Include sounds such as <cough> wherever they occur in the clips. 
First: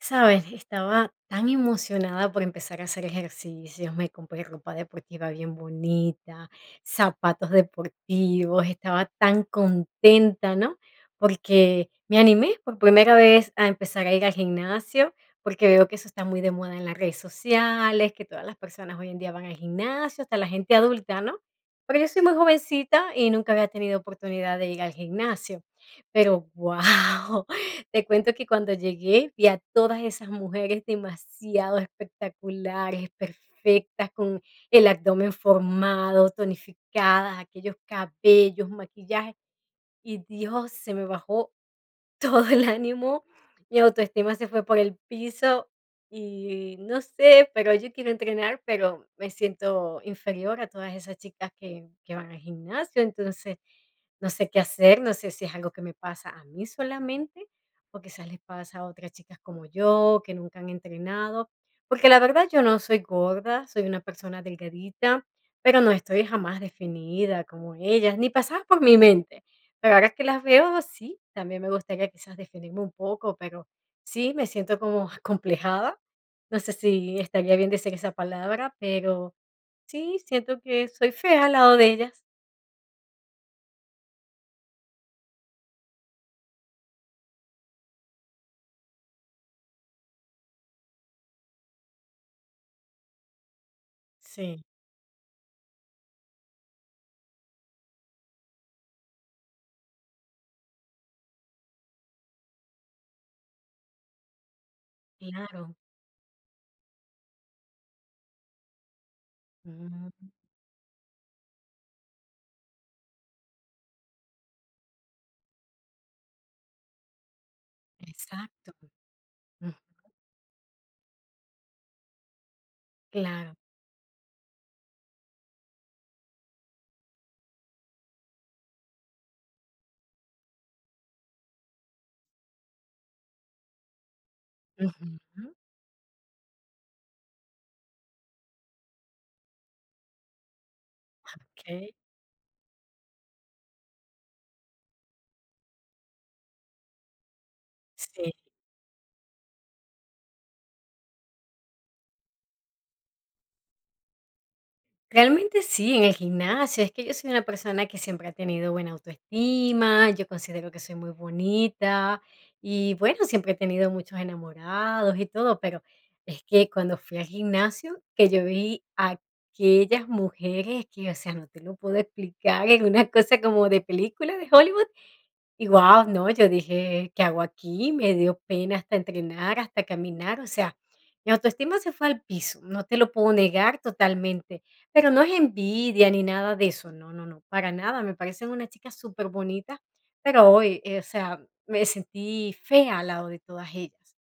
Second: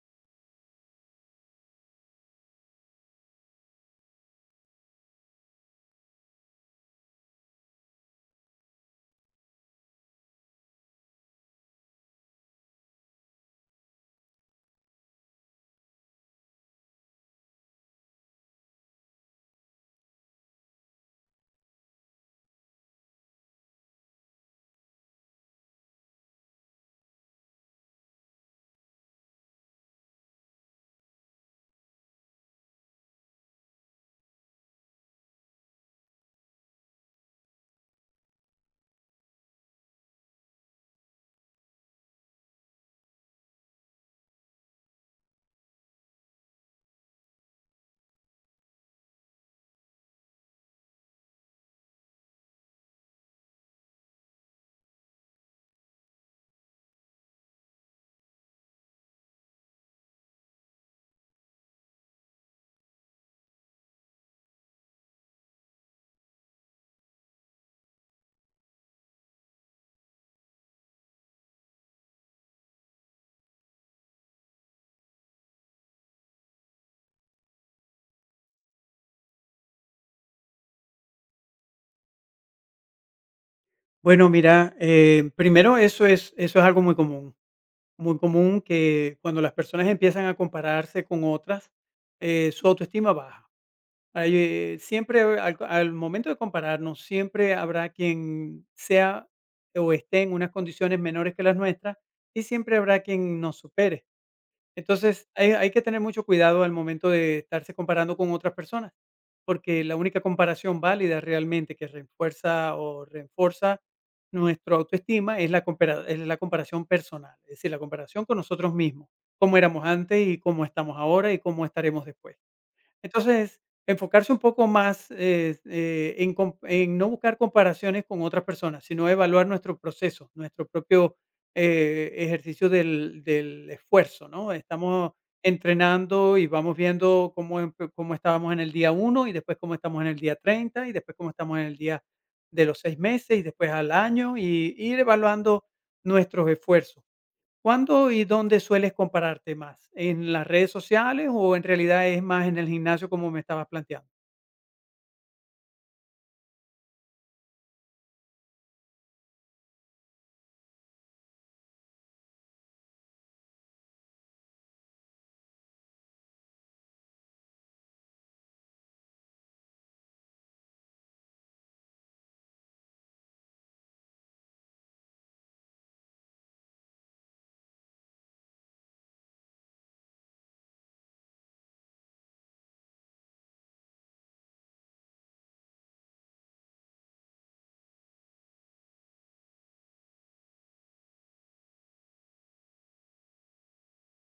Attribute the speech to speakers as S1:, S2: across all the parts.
S1: Sabes, estaba tan emocionada por empezar a hacer ejercicios, me compré ropa deportiva bien bonita, zapatos deportivos, estaba tan contenta, ¿no? Porque me animé por primera vez a empezar a ir al gimnasio, porque veo que eso está muy de moda en las redes sociales, que todas las personas hoy en día van al gimnasio, hasta la gente adulta, ¿no? Pero yo soy muy jovencita y nunca había tenido oportunidad de ir al gimnasio. Pero wow, <laughs> te cuento que cuando llegué vi a todas esas mujeres demasiado espectaculares, perfectas, con el abdomen formado, tonificadas, aquellos cabellos, maquillaje, y Dios, se me bajó todo el ánimo, mi autoestima se fue por el piso y no sé, pero yo quiero entrenar, pero me siento inferior a todas esas chicas que van al gimnasio, entonces no sé qué hacer, no sé si es algo que me pasa a mí solamente o quizás les pasa a otras chicas como yo que nunca han entrenado, porque la verdad yo no soy gorda, soy una persona delgadita, pero no estoy jamás definida como ellas, ni pasaba por mi mente. Pero ahora que las veo, sí, también me gustaría quizás definirme un poco, pero sí, me siento como <laughs> acomplejada. No sé si estaría bien decir esa palabra, pero sí, siento que soy fea al lado de ellas.
S2: Bueno, mira, primero eso es algo muy común que cuando las personas empiezan a compararse con otras, su autoestima baja. Hay,
S1: Sí.
S2: siempre al momento de compararnos, siempre habrá quien sea o esté en unas condiciones menores que las nuestras y siempre habrá quien nos supere. Entonces, hay
S1: Claro.
S2: que tener mucho cuidado al momento de estarse comparando con otras personas, porque la única
S1: Mm,
S2: comparación válida realmente que refuerza o reforza nuestra autoestima es la compara es la comparación personal, es decir, la comparación con
S1: exacto.
S2: nosotros mismos, cómo
S1: Mm,
S2: éramos antes y cómo estamos ahora y cómo estaremos después.
S1: claro.
S2: Entonces, enfocarse un poco más, en com en no buscar comparaciones con otras personas, sino evaluar nuestro proceso, nuestro propio, ejercicio del esfuerzo, ¿no? Estamos
S1: Ujú.
S2: entrenando y vamos viendo cómo estábamos en el día uno y después cómo estamos en el día 30 y después cómo estamos en el
S1: Okey.
S2: día de los 6 meses y después al año, y ir evaluando nuestros esfuerzos. ¿Cuándo y
S1: Sí.
S2: dónde sueles compararte más? ¿En las redes sociales o en realidad es más en el gimnasio como me estabas planteando?
S1: Realmente sí, en el gimnasio. Es que yo soy una persona que siempre ha tenido buena autoestima, yo considero que soy muy bonita y bueno, siempre he tenido muchos enamorados y todo, pero es que cuando fui al gimnasio, que yo vi a aquellas mujeres que, o sea, no te lo puedo explicar, es una cosa como de película de Hollywood, y guau, no, yo dije: "¿Qué hago aquí?". Me dio pena hasta entrenar, hasta caminar, o sea, mi autoestima se fue al piso, no te lo puedo negar totalmente, pero no es envidia ni nada de eso, no, no, no, para nada, me parecen unas chicas superbonitas, pero hoy, o sea, me sentí fea al lado de todas ellas.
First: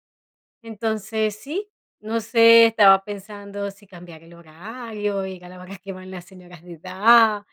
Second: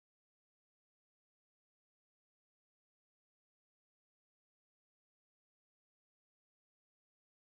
S1: Entonces, sí, no sé, estaba pensando si cambiar el horario, ir a la hora que van las señoras de edad.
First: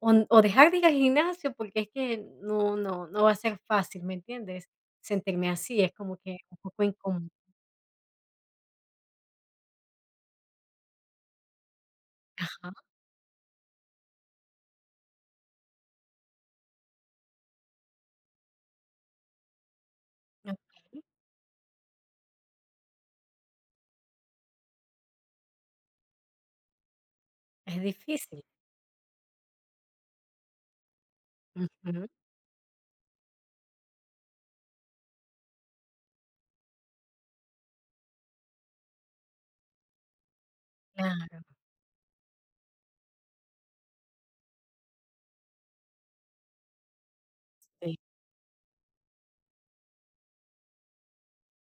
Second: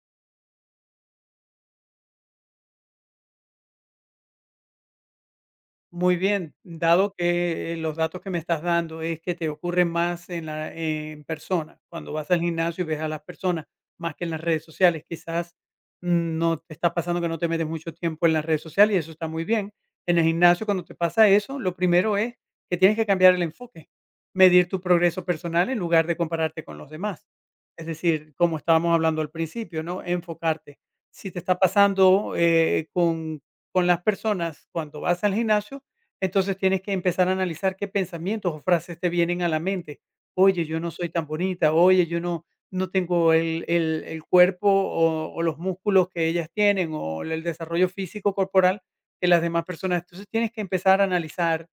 S1: O o dejar de ir al gimnasio, porque es que no va a ser fácil, ¿me entiendes? Sentirme así, es como
S2: Muy
S1: que
S2: bien,
S1: un poco
S2: dado
S1: incómodo.
S2: que, los datos que me estás dando es que te ocurre más en la en persona, cuando vas al
S1: Ajá,
S2: gimnasio y ves a las personas, más que en las redes sociales. Quizás, mm, no te está pasando que no te metes mucho tiempo en las redes sociales y eso está muy bien. En el gimnasio, cuando te
S1: okey.
S2: pasa eso, lo primero es que tienes que cambiar el enfoque, medir tu progreso personal en lugar de compararte con los demás.
S1: Es
S2: Es decir,
S1: difícil.
S2: como estábamos hablando al principio, ¿no? Enfocarte. Si te está
S1: Ujú.
S2: pasando, con las personas cuando vas al gimnasio entonces tienes que empezar a analizar qué pensamientos o frases te vienen a la mente. Oye, yo no soy tan
S1: Claro,
S2: bonita, oye, yo no, no tengo el cuerpo o los músculos que ellas tienen o el desarrollo
S1: sí.
S2: físico corporal que las demás personas. Entonces tienes que empezar a analizar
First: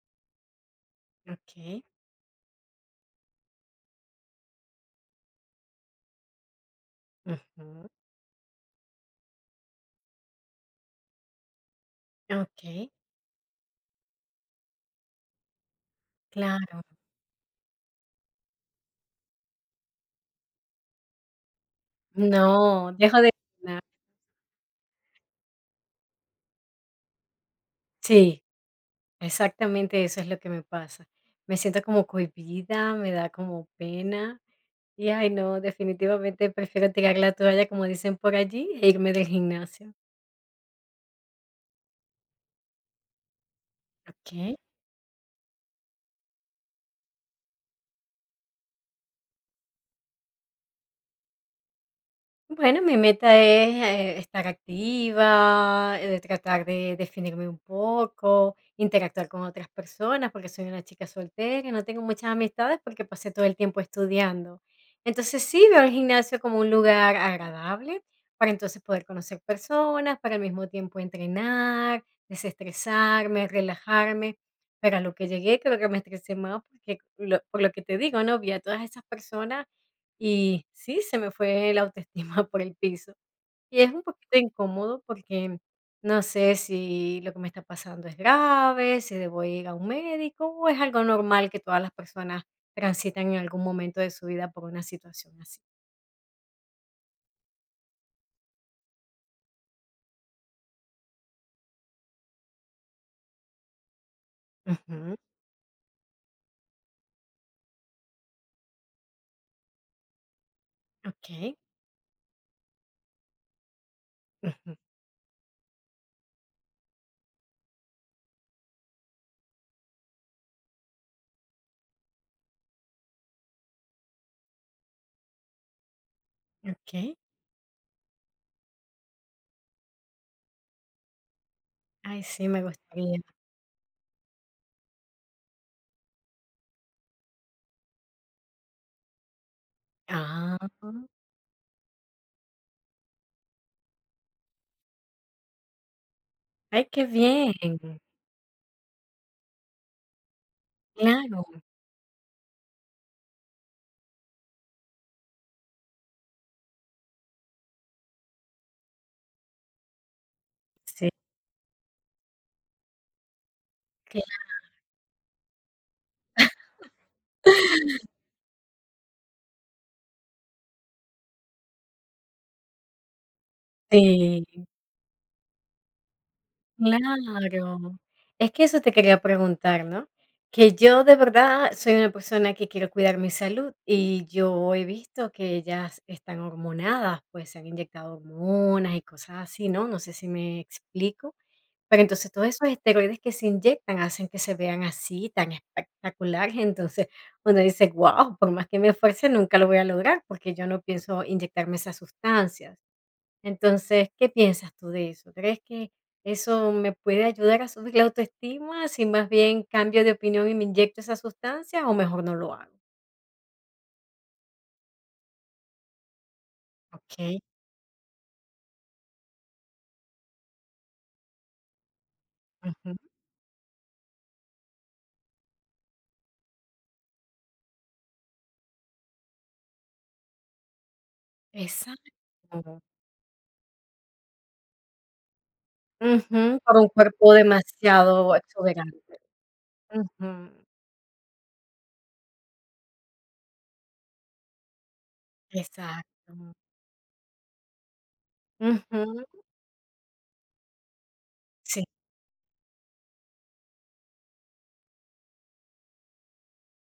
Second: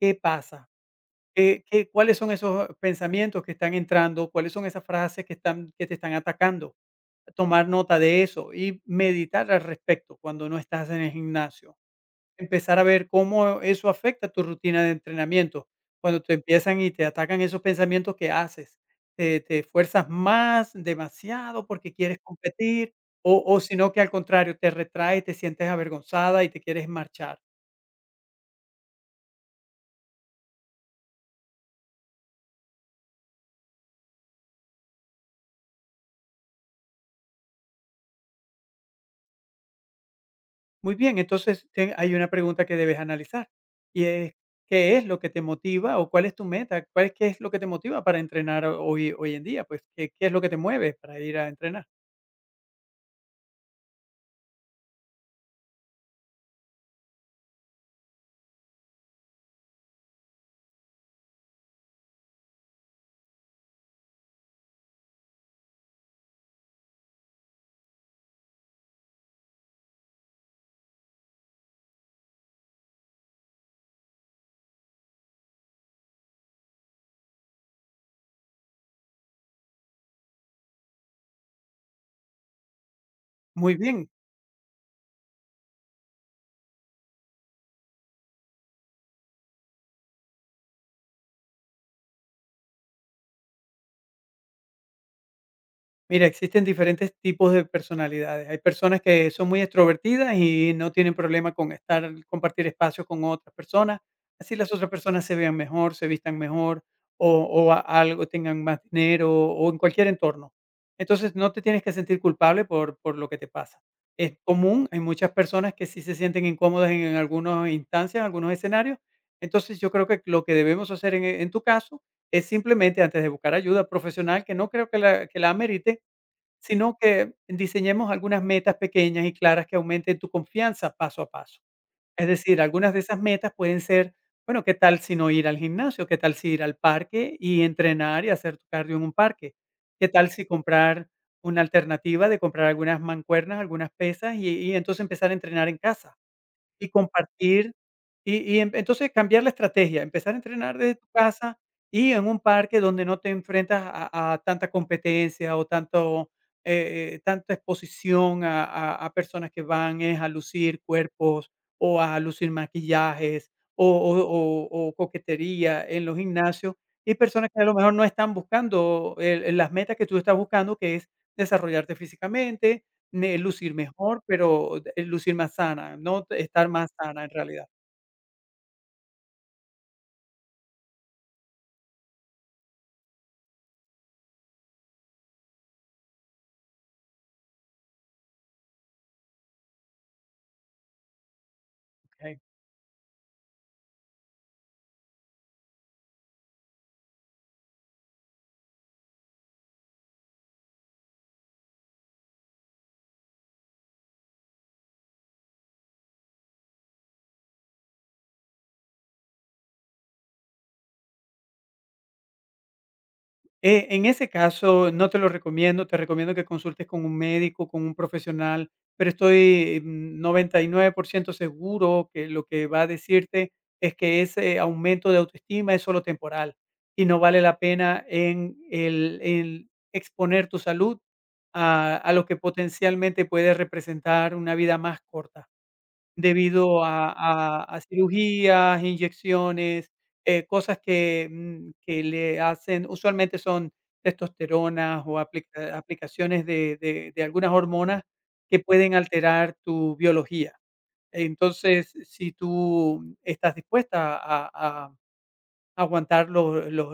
S2: qué pasa,
S1: Okey.
S2: cuáles son esos pensamientos que están entrando, cuáles son esas frases que, están, que te están atacando. Tomar
S1: Ujú.
S2: nota de eso y meditar al respecto cuando no estás en el gimnasio. Empezar a
S1: Okey,
S2: ver cómo eso afecta tu rutina de entrenamiento. Cuando te empiezan
S1: claro.
S2: y te atacan esos pensamientos, ¿que haces? ¿Te esfuerzas más, demasiado porque quieres competir?
S1: No, dejo de
S2: ¿O sino que al contrario, te retraes, te sientes avergonzada y te quieres marchar?
S1: sí, exactamente eso es lo que me pasa. Me siento como cohibida, me da como pena y, ay, no, definitivamente prefiero tirar la toalla, como dicen por allí, e irme del gimnasio.
S2: Muy bien, entonces ten hay una pregunta que debes analizar, y es,
S1: Okey.
S2: ¿qué es lo que te motiva o cuál es tu meta? ¿Cuál es qué es lo que te motiva para entrenar hoy en día? Pues, ¿qué es lo que te mueve para ir a entrenar?
S1: Bueno, mi meta es, estar activa, tratar de definirme un poco, interactuar con otras personas, porque soy una chica soltera y no tengo muchas amistades porque pasé todo el tiempo estudiando. Entonces sí veo el gimnasio como un lugar agradable para entonces poder conocer personas, para al mismo tiempo entrenar, desestresarme, relajarme. Pero a lo que llegué creo que me estresé más porque por lo que te digo, ¿no? Vi a todas esas personas y sí, se me fue la autoestima <laughs> por el piso.
S2: Muy
S1: Y es un
S2: bien.
S1: poquito incómodo porque no sé si lo que me está pasando es grave, si debo ir a un médico o es algo normal que todas las personas transitan en algún momento de su vida por una situación así.
S2: Mira, existen diferentes tipos de personalidades. Hay personas que son muy extrovertidas y no tienen problema con estar, compartir espacios con otras personas. Así las otras
S1: Ujú,
S2: personas se vean mejor, se vistan mejor o, algo, tengan más dinero o en cualquier entorno. Entonces no
S1: ok,
S2: te tienes que sentir culpable por lo que te pasa. Es
S1: ujú,
S2: común, hay muchas personas que sí se sienten incómodas en algunas instancias, en algunos escenarios. Entonces yo creo que lo que debemos hacer en tu caso es simplemente antes de buscar ayuda profesional, que no creo que que la amerite, sino
S1: ok.
S2: que diseñemos algunas metas pequeñas y claras que aumenten tu confianza paso a paso.
S1: Ay,
S2: Es
S1: sí,
S2: decir,
S1: me
S2: algunas de
S1: gustaría.
S2: esas metas pueden ser, bueno, ¿qué tal si no ir al gimnasio? ¿Qué tal si ir al parque y entrenar y hacer tu cardio en un parque? ¿Qué tal si
S1: Ah,
S2: comprar una alternativa de comprar algunas mancuernas, algunas pesas y entonces empezar a entrenar en casa?
S1: ay,
S2: Y
S1: qué bien.
S2: compartir, y en entonces cambiar la estrategia, empezar a entrenar desde tu
S1: Claro,
S2: casa y en un parque donde no te enfrentas a tanta competencia o tanto, tanta exposición a a personas que van es a lucir
S1: sí,
S2: cuerpos o a lucir maquillajes o
S1: claro.
S2: o o o coquetería en los gimnasios y personas que a lo mejor
S1: <laughs>
S2: no están buscando el las metas que tú estás buscando, que es desarrollarte físicamente, me lucir mejor,
S1: Sí.
S2: pero, lucir más sana, ¿no? Estar más sana en realidad.
S1: Claro, es que eso te quería preguntar, ¿no? Que yo de verdad soy una persona que quiero cuidar mi salud y yo he visto que ellas están hormonadas, pues se han inyectado hormonas y cosas así, ¿no? No sé si me explico, pero entonces
S2: Okey.
S1: todos esos esteroides que se inyectan hacen que se vean así, tan espectaculares, entonces uno dice, wow, por más que me esfuerce, nunca lo voy a lograr porque yo no pienso inyectarme esas sustancias. Entonces, ¿qué piensas tú de eso? ¿Crees que eso me puede ayudar a subir la autoestima si más bien cambio de opinión y me inyecto esa sustancia o mejor no lo hago?
S2: En ese caso, no te lo recomiendo, te recomiendo que consultes con un
S1: Okey,
S2: médico, con un profesional, pero estoy mm, 99% seguro que lo que va a
S1: ujú.
S2: decirte es que ese aumento de autoestima es solo temporal y no vale la pena en el exponer tu salud
S1: Exacto.
S2: a lo que
S1: Claro.
S2: potencialmente puede representar una vida más corta.
S1: Ujú, por
S2: Debido
S1: un
S2: a
S1: cuerpo
S2: a a
S1: demasiado
S2: cirugías,
S1: exuberante.
S2: inyecciones,
S1: Ujú,
S2: cosas que, mm, que le hacen usualmente son testosteronas o
S1: exacto.
S2: aplicaciones de de algunas hormonas que pueden
S1: Ujú,
S2: alterar tu biología.
S1: sí,
S2: Entonces, si tú estás dispuesta a aguantar lo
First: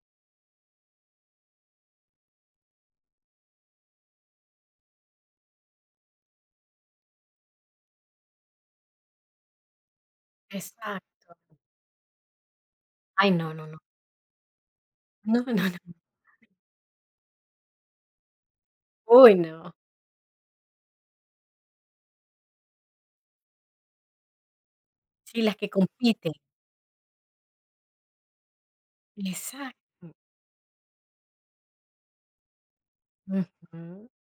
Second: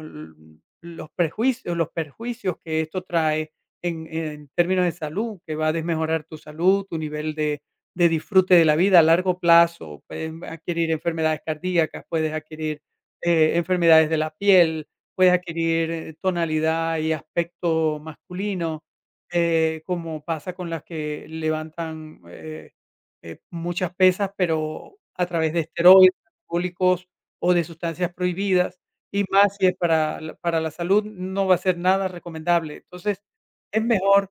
S2: los prejuicios los perjuicios que esto trae en términos de salud, que va a desmejorar tu salud, tu nivel de disfrute de la vida a largo plazo, puedes adquirir
S1: exacto.
S2: enfermedades cardíacas, puedes adquirir,
S1: Ay, no, no, no.
S2: enfermedades de la piel, puedes
S1: No, no, no.
S2: adquirir tonalidad y aspecto masculino,
S1: Uy, no.
S2: como pasa con las que levantan, muchas pesas, pero a
S1: Sí,
S2: través
S1: las
S2: de
S1: que
S2: esteroides
S1: compiten.
S2: anabólicos o de sustancias prohibidas, y más si es
S1: Exacto.
S2: para la salud, no va a ser nada recomendable. Entonces, es
S1: Ujú,
S2: mejor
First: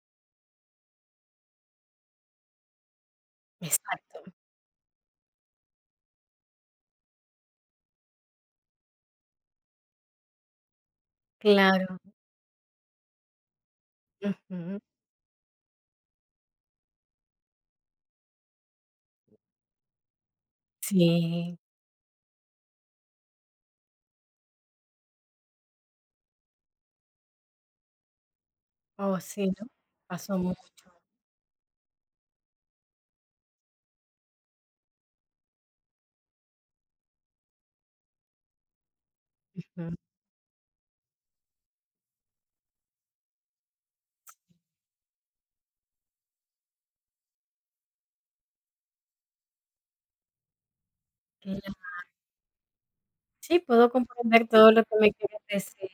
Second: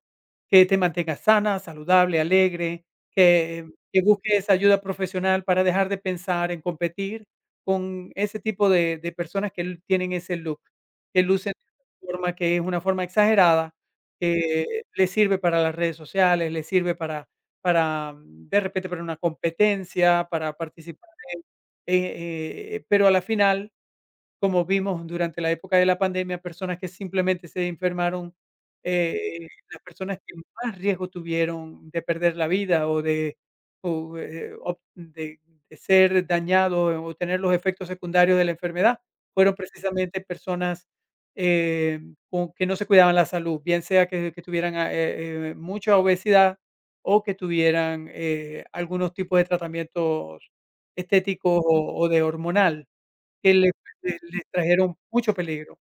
S2: que te mantengas sana, saludable, alegre, que que
S1: exacto.
S2: busques ayuda profesional para dejar de pensar en competir con ese tipo de personas que l tienen ese look, que lucen
S1: Claro.
S2: de una forma que es una forma exagerada,
S1: Ujú.
S2: que les sirve para las redes sociales, les sirve para, mm, de repente, para una competencia, para participar
S1: Sí,
S2: pero a la final, como vimos durante la época de la pandemia, personas que simplemente se enfermaron,
S1: oh, sí, ¿no?
S2: las personas que
S1: Pasó mucho,
S2: más riesgo tuvieron de perder la vida o de o, op de ser dañado o tener los efectos secundarios de la enfermedad, fueron
S1: ujú.
S2: precisamente personas, eh, con que no se cuidaban la salud, bien sea que tuvieran, mucha obesidad o que tuvieran, algunos tipos de tratamientos estéticos o de hormonal. Que
S1: Sí, puedo
S2: le
S1: comprender todo lo que
S2: trajeron
S1: me
S2: mucho
S1: quieres
S2: peligro,
S1: decir.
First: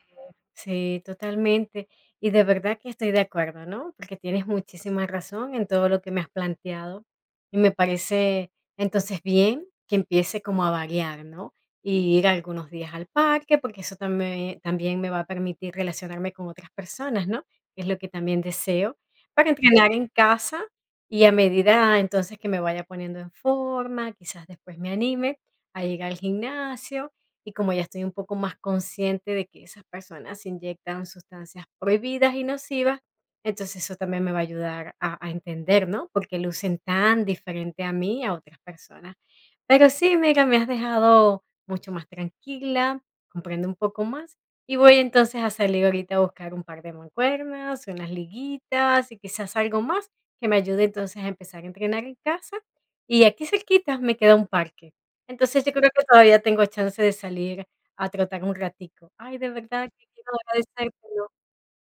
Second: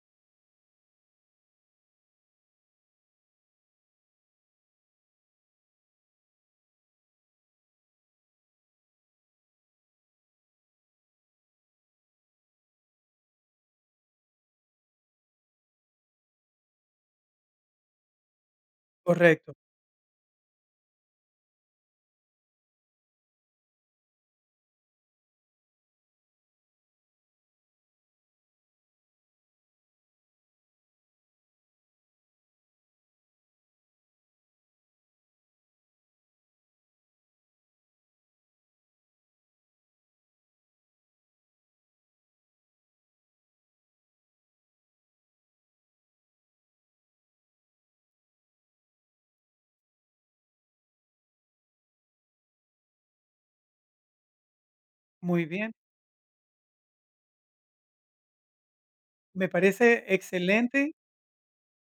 S1: Sí, totalmente. Y de verdad que estoy de acuerdo, ¿no? Porque tienes muchísima razón en todo lo que me has planteado. Y me parece entonces bien que empiece como a variar, ¿no? Y ir algunos días al parque, porque eso también, también me va a permitir relacionarme con otras personas, ¿no? Es lo que también deseo, para
S2: correcto.
S1: entrenar en casa y a medida entonces que me vaya poniendo en forma, quizás después me anime a ir al gimnasio y como ya estoy un poco más consciente de que esas personas se inyectan sustancias prohibidas y nocivas, entonces eso también me va a ayudar a entender, ¿no? Porque lucen tan diferente a mí, a otras personas. Pero sí, mira, me has dejado mucho más tranquila, comprendo un poco más. Y voy entonces a salir ahorita a buscar un par de mancuernas, unas liguitas y quizás algo más que me ayude entonces a empezar a entrenar en casa. Y aquí cerquita me queda un parque.
S2: Muy
S1: Entonces, yo
S2: bien,
S1: creo que todavía tengo chance de salir a trotar un ratico. Ay,
S2: me
S1: de verdad
S2: parece
S1: que quiero
S2: excelente
S1: agradecértelo.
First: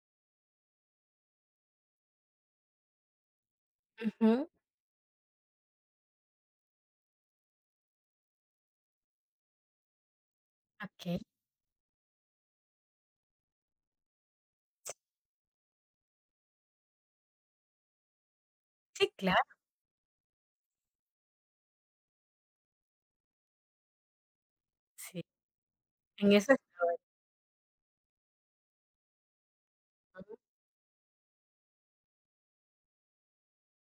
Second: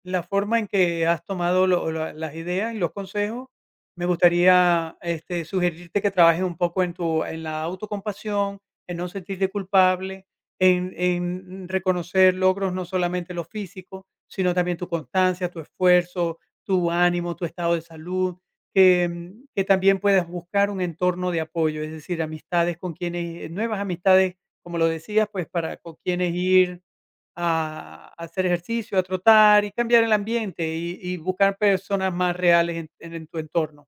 S2: la forma en que has tomado las ideas y los consejos. Me
S1: Ujú.
S2: gustaría este, sugerirte que trabajes un poco en, tu, en la autocompasión, en no sentirte culpable,
S1: Okey.
S2: en reconocer logros no solamente los físicos, sino también tu constancia, tu esfuerzo, tu ánimo, tu estado de salud, que,
S1: Sí, claro,
S2: mm, que también puedas buscar un entorno de apoyo, es decir, amistades con quienes, nuevas amistades, como lo
S1: sí.
S2: decías, pues para con
S1: En
S2: quienes
S1: eso
S2: ir
S1: estoy.
S2: a hacer ejercicio, a trotar y cambiar el
S1: Ujú.
S2: ambiente y buscar personas más reales en en tu entorno,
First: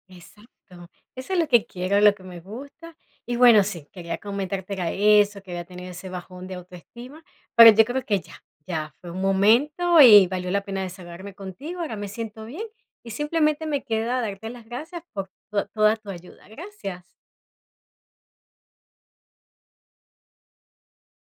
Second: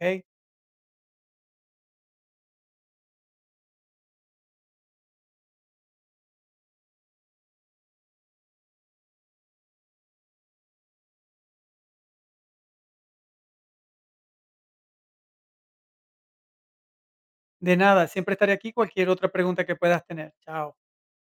S2: ¿ok?
S1: Exacto. Eso es lo que quiero, lo que me gusta. Y bueno, sí, quería comentarte era eso, que había tenido ese bajón de autoestima, pero yo creo que ya, ya fue un momento y valió la pena desahogarme contigo. Ahora me siento bien y simplemente me queda darte las gracias por to toda tu ayuda. Gracias.
S2: De nada, siempre estaré aquí, cualquier otra pregunta que puedas tener. Chao.